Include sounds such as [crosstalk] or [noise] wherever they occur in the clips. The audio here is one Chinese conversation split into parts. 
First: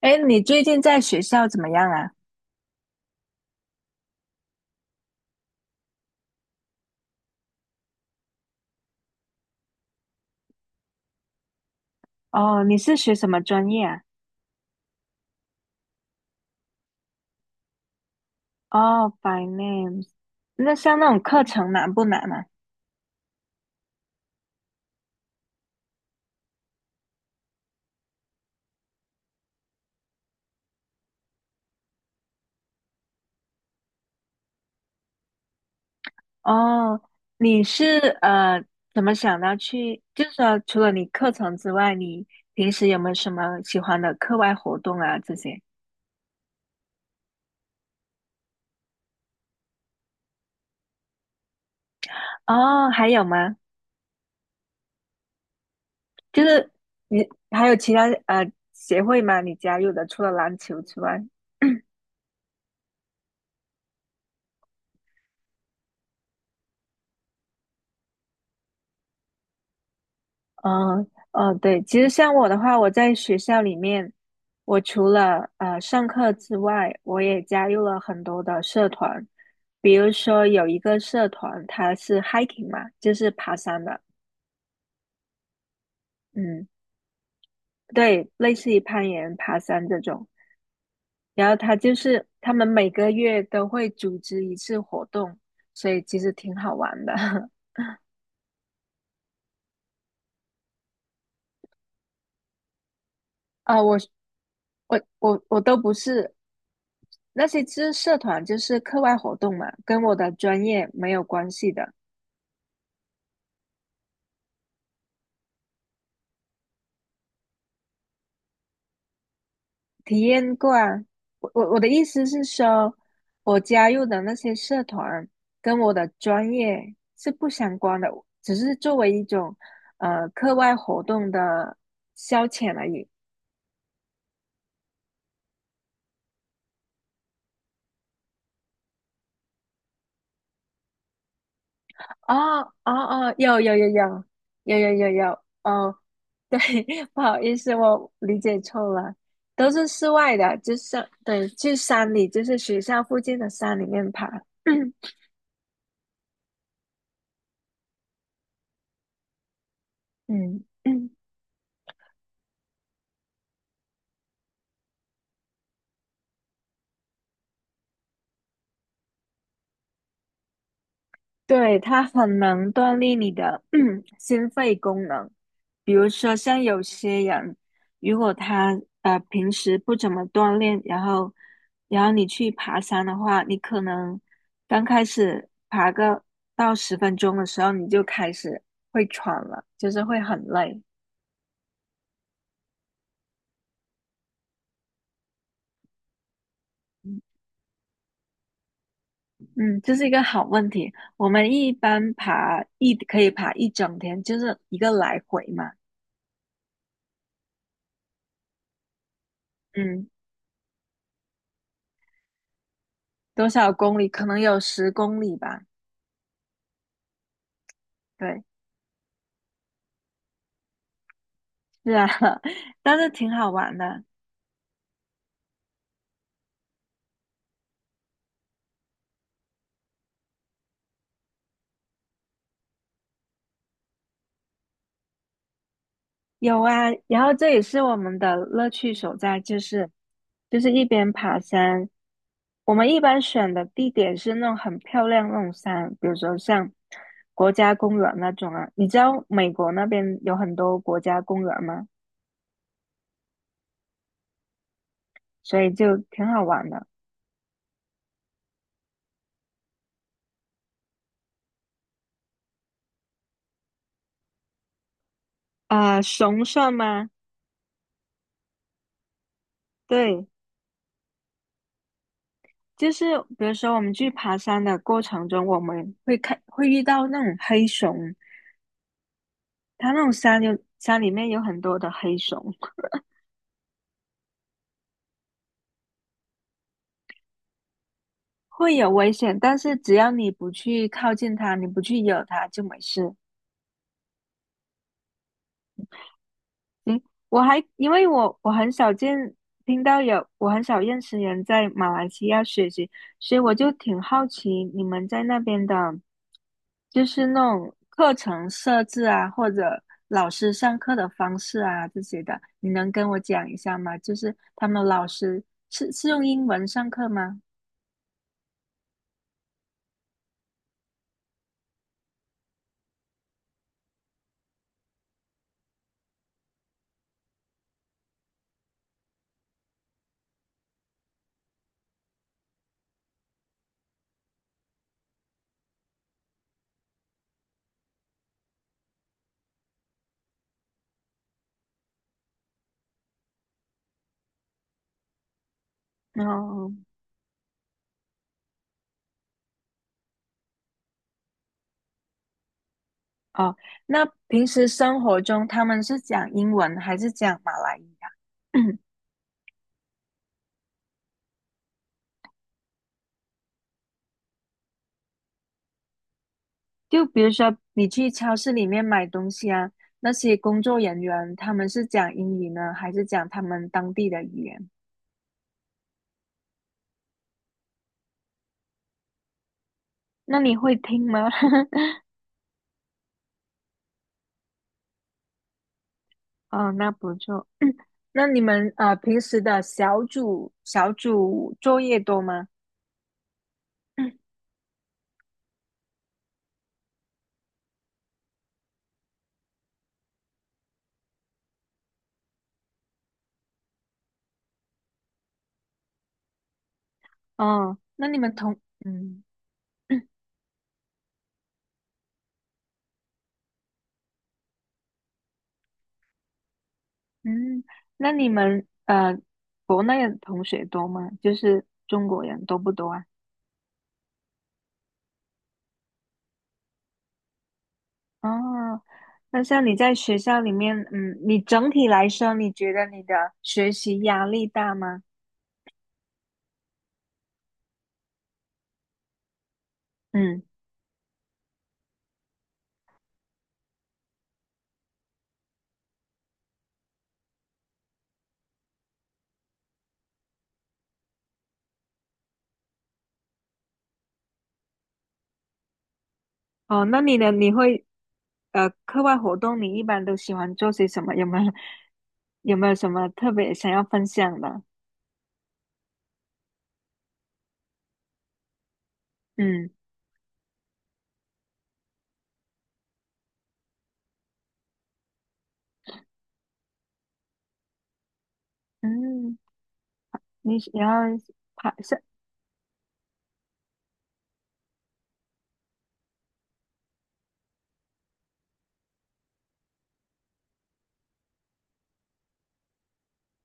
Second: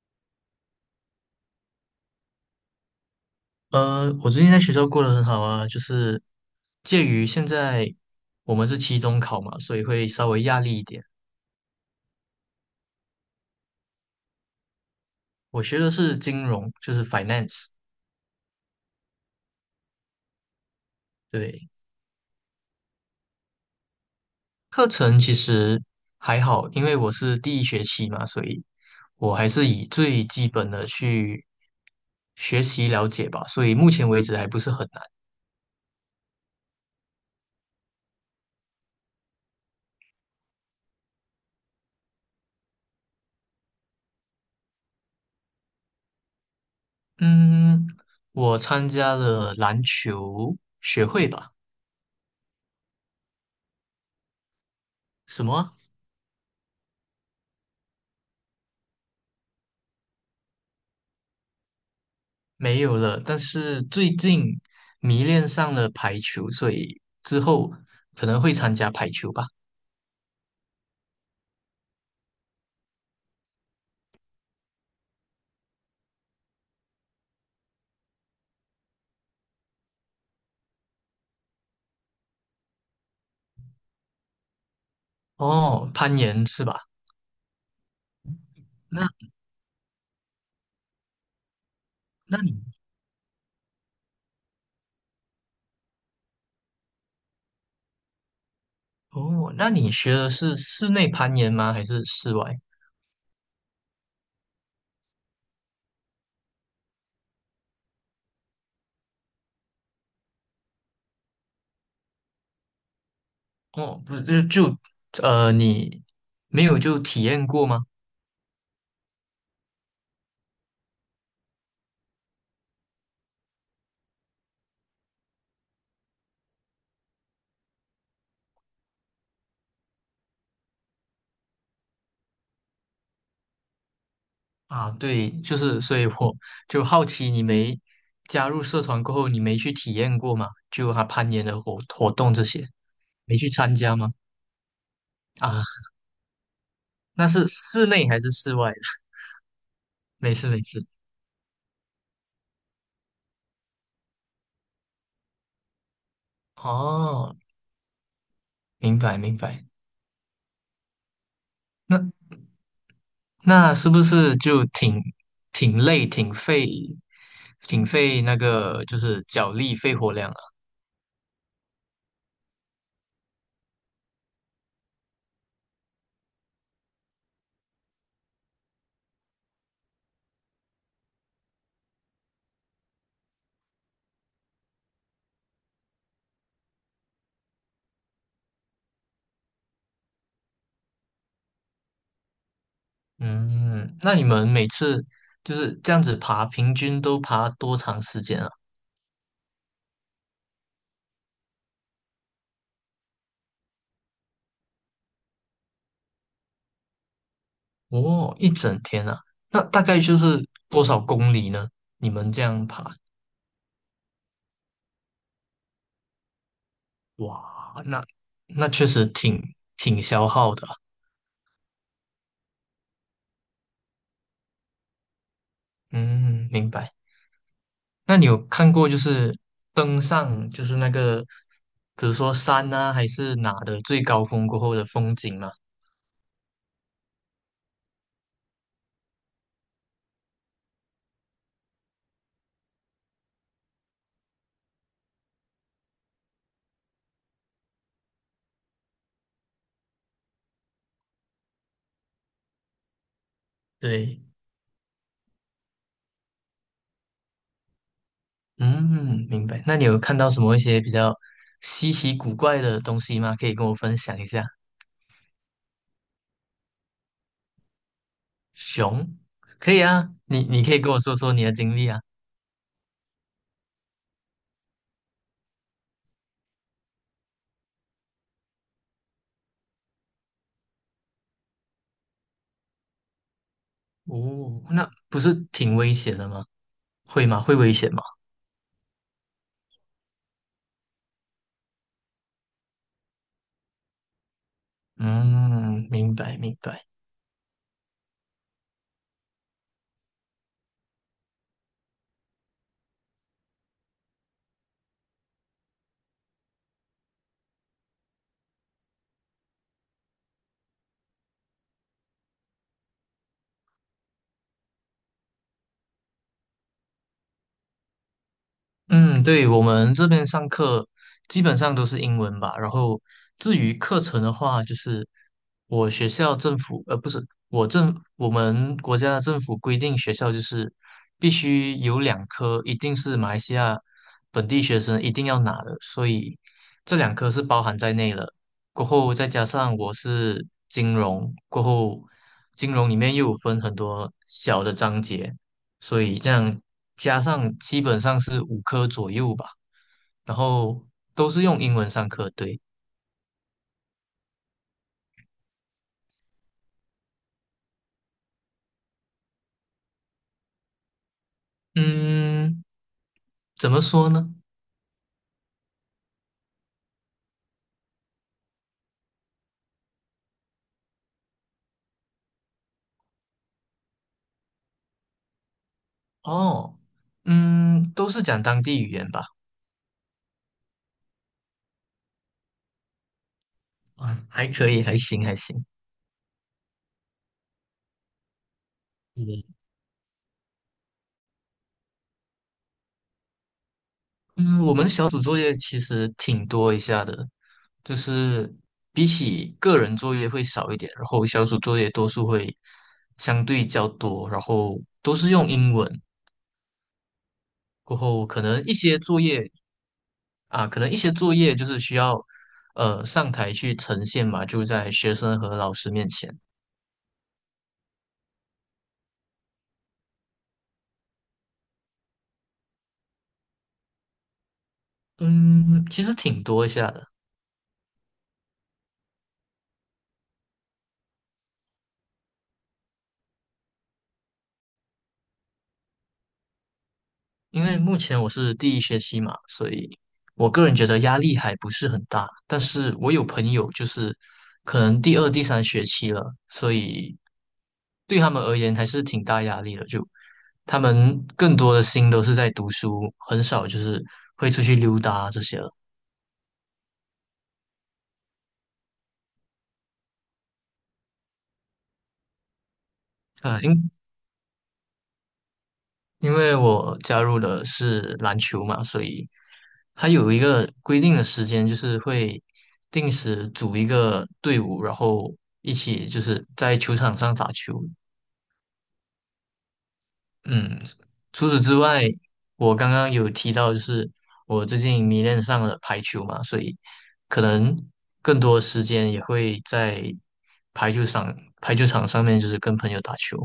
哎，你最近在学校怎么样啊？我最近在学校过得很好啊，就是介于现在我们是期中考嘛，所以会稍微压力一点。哦，你是学什么专业啊？我学的是金融，就是 finance，哦，by n a m e 那像那种课对，程难不难啊？课程其实还好，因为我是第一学期嘛，所以我还是以最基本的去学习了解吧，所以目前为止还不是很难。哦，你是怎么想到去？就是说，除了你课程之外，你平时有没有什么喜欢的课外活动啊？这些？嗯，我参加了篮球学会吧，哦，还有吗？什么啊就是你还有其他协会吗？你加入的除了篮球之外？没有了，但是最近迷恋上了排球，所以之后可能会参加排球吧。嗯，哦，对，其实像我的话，我在学校里面，我除了上课之外，我也加入了很多的社团，比如说有一个社团，它是 hiking 嘛，就是爬山的，哦，攀岩是嗯，吧？对，类似于攀那岩、爬山这种。然后它就是那他你们每个月都会组织一次活动，所以其实挺好玩的。[laughs] 哦，那你学的是室内攀岩吗？还是室外？啊、我都不是那些知社团就是课外活动嘛，跟我的专业没有关系的。哦，不是，就你没有就体验过吗？体验过啊，我的意思是说，我加入的那些社团跟我的专业是不相关的，只是作为一种课外活动的消遣而已。啊，对，就是所以我就好奇，你没加入社团过后，你没去体验过吗？就他攀岩的活动这哦些，哦，没去有参有有加有吗？有有有有啊，哦，对，[laughs] 不那好是意思，室内我还是理室解外？错了，都是室没外事的，没就事。是对，去山里，就是学校附近的山里面爬。[clears throat] 哦，明白明白。嗯嗯，那那是不是就挺累、挺费那个就是脚力、肺活量啊？对，它很能锻炼你的 [clears throat] 心肺功能。比如说，像有些人，如果他平时不怎么锻炼，然后你去爬山的话，你可能刚开始到10分钟的时候，你就开始会喘了，就是会很累。嗯，那你们每次就是这样子爬，平均都爬多长时间啊？嗯，这是一个好问题。我们一般可以爬一整天，就是一个来回嘛。哦，一整天啊。那大概嗯，就是多少公里呢？你们这样爬，多少公里？可能有10公里吧。哇，那对，那确实挺消耗的啊。是啊，[laughs] 但是挺好玩的。嗯，明白。那你有看过就是登上就是那个，比如说山啊，还是哪的最高峰过后的风景吗？有啊，然后这也是我们的乐趣所在，就是一边爬山，我们一般选的地点是那种很漂亮那种山，比如说像国家公园那种啊。你知道美国那边有很多国家公园吗？对，所以就挺好玩的。嗯，明白。那你有看到什么一些比较稀奇古怪的东西吗？可以跟我分享一下。啊，熊算吗？熊，可以啊，对，你可以跟我说说你的经历啊。就是比如说我们去爬山的过程中，我们会看会遇到那种黑熊，它那种山有山里面有很多的黑熊，哦，那不是挺危险的吗？会吗？会危险吗？会有危险，但是只要你不去靠近它，你不去惹它就没事。嗯，明白明白。行，我还因为我很少听到有我很少认识人在马来西亚学习，所以我就挺好奇你们在那边的，就是那种课程设置啊，或者老师上课的方式啊这些的，你能跟我讲一下吗？就是他们老师是用英文上课吗？嗯，对，我们这边上课基本上都是英文吧。然后至于课程的话，就是我学校政府，不是我们国家的政府规定学校就是必须有两科，一定是马来西亚本地学生一定要拿的，所以这两科是包含在内了。过后再加上我是金融，过后金融里面又有分很多小的章节，所以这样哦加上基本上是五科左右吧，然后都是用英文上课，对，哦，那平时生活中他们是讲英文还是讲马来语啊？[clears throat] 嗯，怎么说呢？就比如说你去超市里面买东西啊，那些工作人员他们是讲英语呢，还是讲他们当地的语言？哦，嗯，都是讲当地语言吧，那你会听吗？啊，还可以，还行，还行。[laughs] 哦，那不错。那你们平时嗯的小组作业多吗？嗯，我们小组作业其实挺多一下的，就是比起个人作业会少一点，然后小组作业多数会相对较多，然后都是用英文。哦，过那你后们可同能一些作嗯业啊，可能一些作业就是需要上台去呈现嘛，就在学生和老师面前。嗯，那你们国内的同学多吗？就是中国人多不多啊？嗯，其实挺多一下的，哦，那像你在学校里面，嗯，你整体来说，你觉得你的学习压力大吗？因为目前我是第一学期嘛，所以嗯，我个人觉得压力还不是很大。但是我有朋友就是可能第二、第三学期了，所以对他们而言还是挺大压力的。就他们更多的心都是在读书，很少就是会出去溜达这些了。哦，那你呢？你会，呃，课外活动你一般都喜欢做些什么？有没有有没有什么特别啊，想要因分享的？因为我加入的是篮球嘛，所以嗯它有一个规定的时间，就是会定时组一个队伍，然后一起就是在球场上打球。嗯，你喜嗯，然后除此爬之外，我刚刚有提到，就是我最近迷恋上了排球嘛，所以可能更多时间也会在排球场排球场上面，就是跟朋友打球。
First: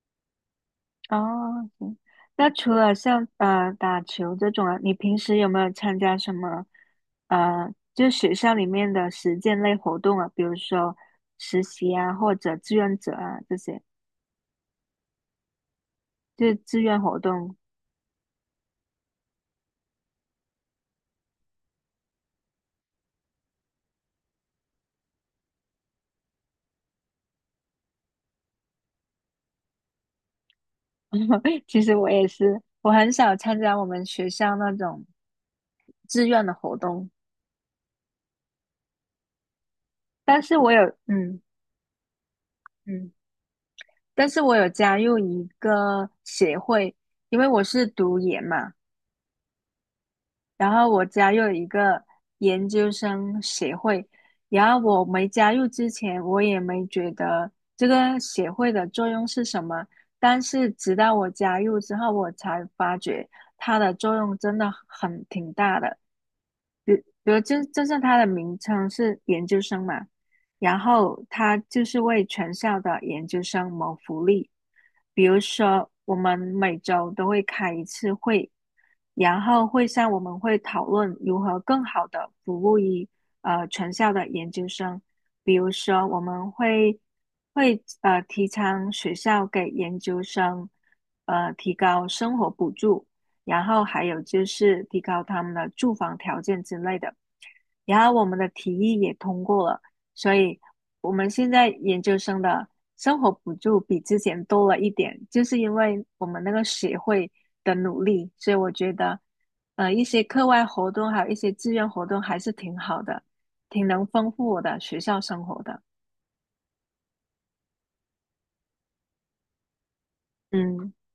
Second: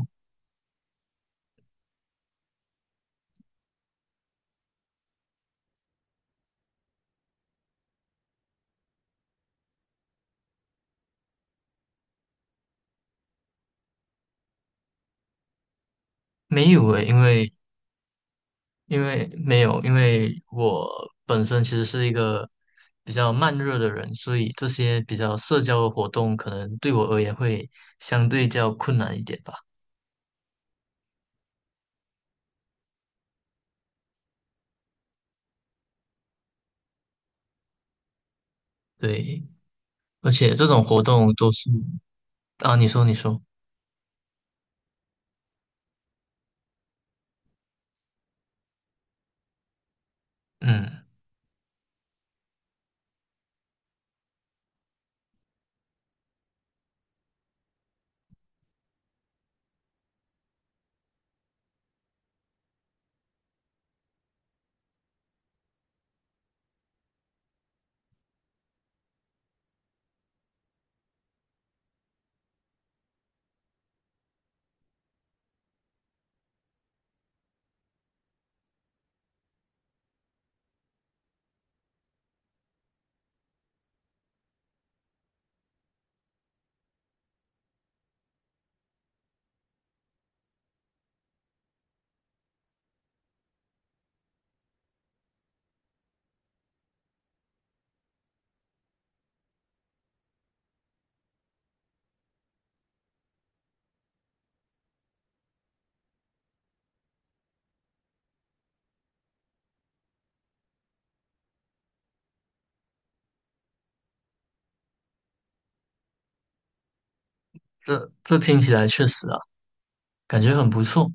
哦，行。那除了像打球这种啊，你平时有没有参加什么呃，就学校里面的实践类活动啊，比如说实习啊，或者志愿者啊这些，就是没志有愿诶，因活为动。因为没有，因为我本身其实是一个比较慢热的人，所以这些比较社交的活动可能对我而言会相对较困难一点吧。[laughs] 其实我也是，我很少参加我们学校那种志愿的活动，对，而但且是这我有种活动都是啊，你说嗯，你说，但是我有加入一个协会，因为我是读研嘛。然后我嗯，加入了一个研究生协会，然后我没加入之前，我也没觉得这个协会的作用是什么，但是直到我加入之后，我才发觉它的作用真的很挺大的。比如就是他的名称是研究生嘛，然后他就是为全校的研究生谋福利。比如说，我们每周都会开一次会，然后会上我们会讨论如何更好的服务于全校的研究生。比如说，我们会会提倡学校给研究生提高生活补助，然后还有就是提高他们的住房条件之类的。然后我们的提议也通过了，所以我们现在研究生的生活补助比之前多了一点，就是因为我们那个协会的努力，所以我觉得，一些课外活动还有一些志愿活动还是挺好的，挺能丰富我的学校生活的。这听起来确实啊，感觉很不嗯，错。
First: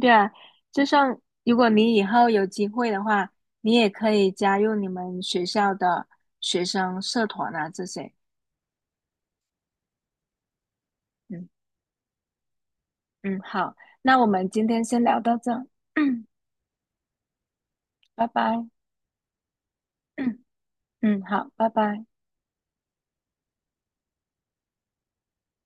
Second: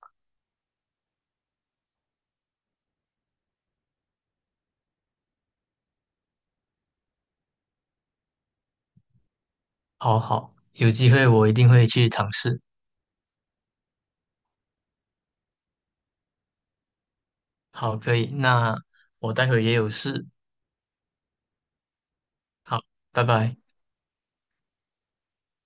对啊，就像如果你以后有机会的话，你也可以加入你们学校的学生社团啊这些。好好，有机会我嗯。一定会去尝试。嗯，好，那我们今天先聊到这儿 [clears throat] 好，可拜以，拜，那我待会也有事。[clears throat] 嗯，好，拜拜。好，拜拜。